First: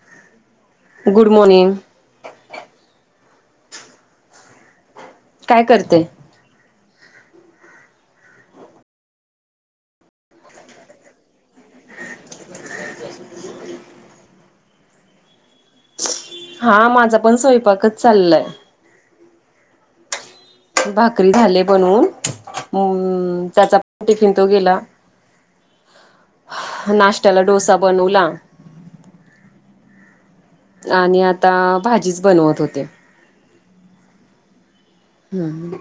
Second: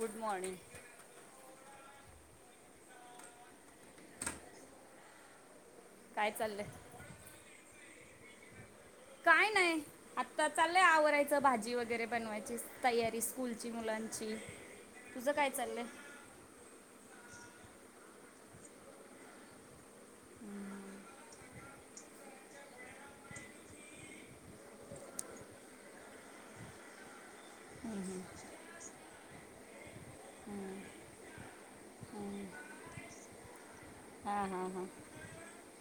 Good morning. Good morning. काय करते? काय चाललंय? काय नाही. आत्ता चाललंय आवरायचं, भाजी वगैरे बनवायची तयारी स्कूलची मुलांची. तुझं काय चाललंय? हा माझा पण स्वयंपाकच चाललाय. ह् भाकरी झाले बनवून अ त्याचा टिफिन तो गेला. नाश्त्याला डोसा बनवला. आणि आता, भाजीच बनवत होते. हा हा हा. हम्म.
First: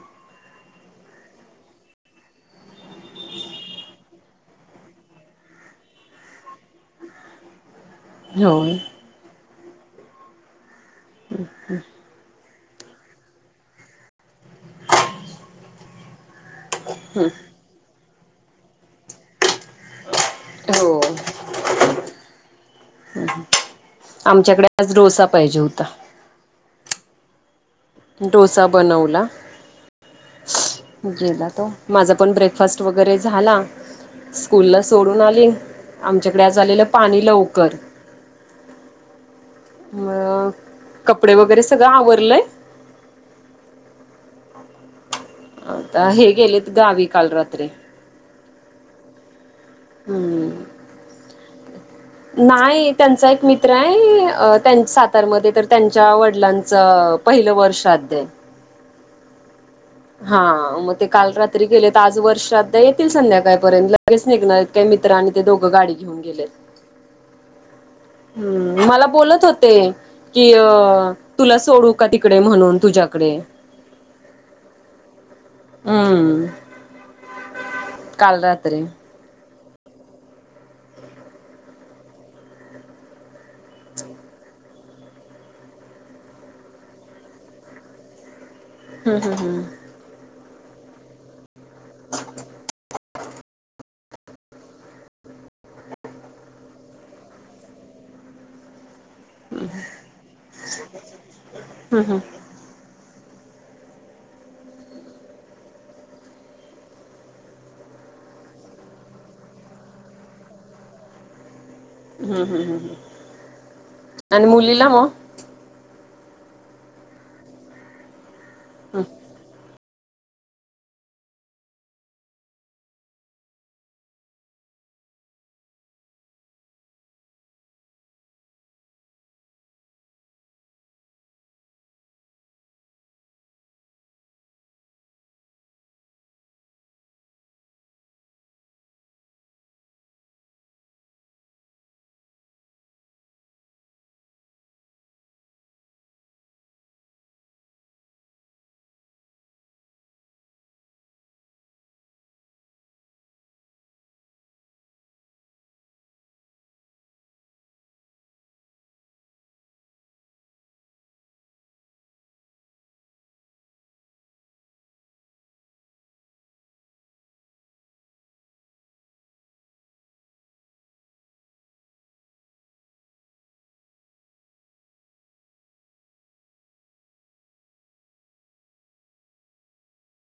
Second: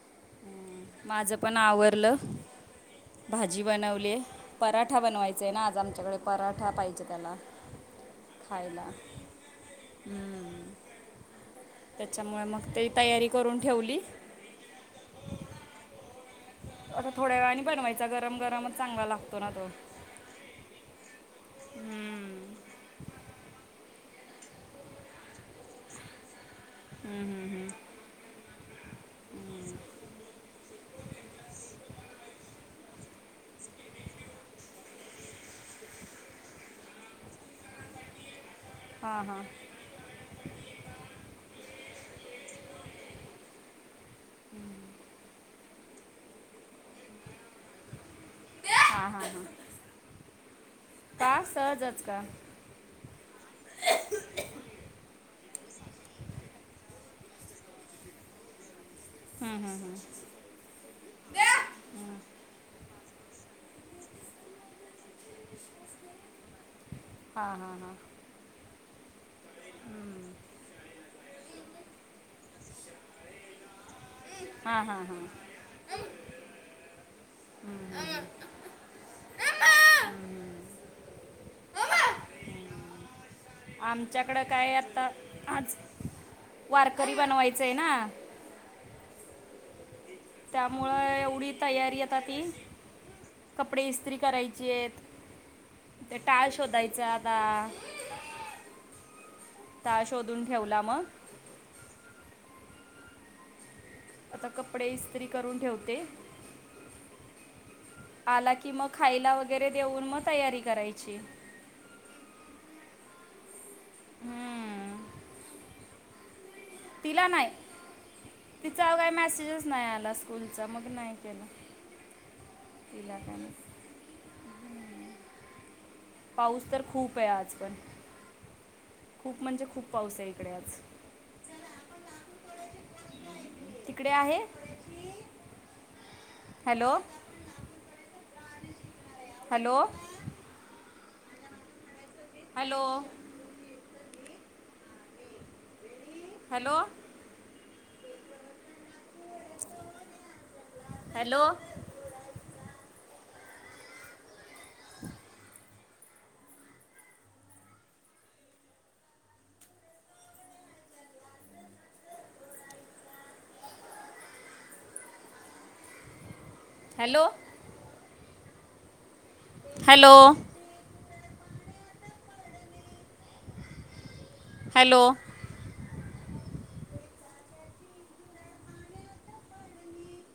माझं पण आवरलं. भाजी बनवली. पराठा बनवायचाय ना? आज आमच्याकडे पराठा पाहिजे त्याला. ह [inaudible] खायला हम्म. हम् हम्. त्याच्यामुळे मग ते तयारी करून ठेवली. आता थोड्या वेळाने बनवायचा गरम, गरमच चांगला लागतो ना तो. हो. हम्म. हम् ह. [inaudible] आमच्याकडे आज डोसा पाहिजे होता. हम हम हम्म. डोसा बनवला. गेला तो. माझा पण ब्रेकफास्ट वगैरे झाला. स्कूलला सोडून आली, आमच्याकडे आज आलेलं पाणी लवकर. हा हा. मग, कपडे वगैरे सगळं आवरलंय? हम्म. हो का? हे गेलेत गावी काल रात्री. हा. हा. हा. हम्म. का सहजच का? नाही. त्यांचा एक मित्र आहे. त्यांचा सातारमध्ये तर त्यांच्या वडिलांचं- पहिलं वर्ष श्राद्ध ए. हम. हम. हां. म ते काल रात्री गेलेत. आज वर्ष श्राद्ध ए. येतील संध्याकाळपर्यंत लगेच निघणारएत. ते मित्र आणि ते दोघं गाडी घेऊन गेलेत. हां. हां. हां. हम्म. मला बोलत होते हम्म. कि अ- तुला सोडू का तिकडे म्हणून तुझ्याकडे. हा. हा. हा. हम्म. काल रात्री. आमच्याकडं काय आत्ता, आज वारकरी बनवायचंय ना? हं. हं. हं. त्यामुळं एवढी तयारी आता ती, कपडे इस्त्री करायचीएत. ते टाळ शोधायचा आता. टाळ शोधून ठेवला मग? हम. हम. आता कपडे इस्त्री करून ठेवते. आला की मग खायला वगैरे देऊन मग तयारी करायची. हम्म. हम्. हं. आणि मुलीला हम्म. मग? तिला नाही. तिचा यावेळी म्यासेजच नाही आला स्कूलचा. मग नाही केलं. तिला काय नाही. पाऊस तर खूप आहे आज पण. खूप म्हणजे खूप पाऊस आहे इकडे आज. तिकडे आहे? Hello ‌. Hello. Hello. Hello. Hello. Hello. Hello. Hello.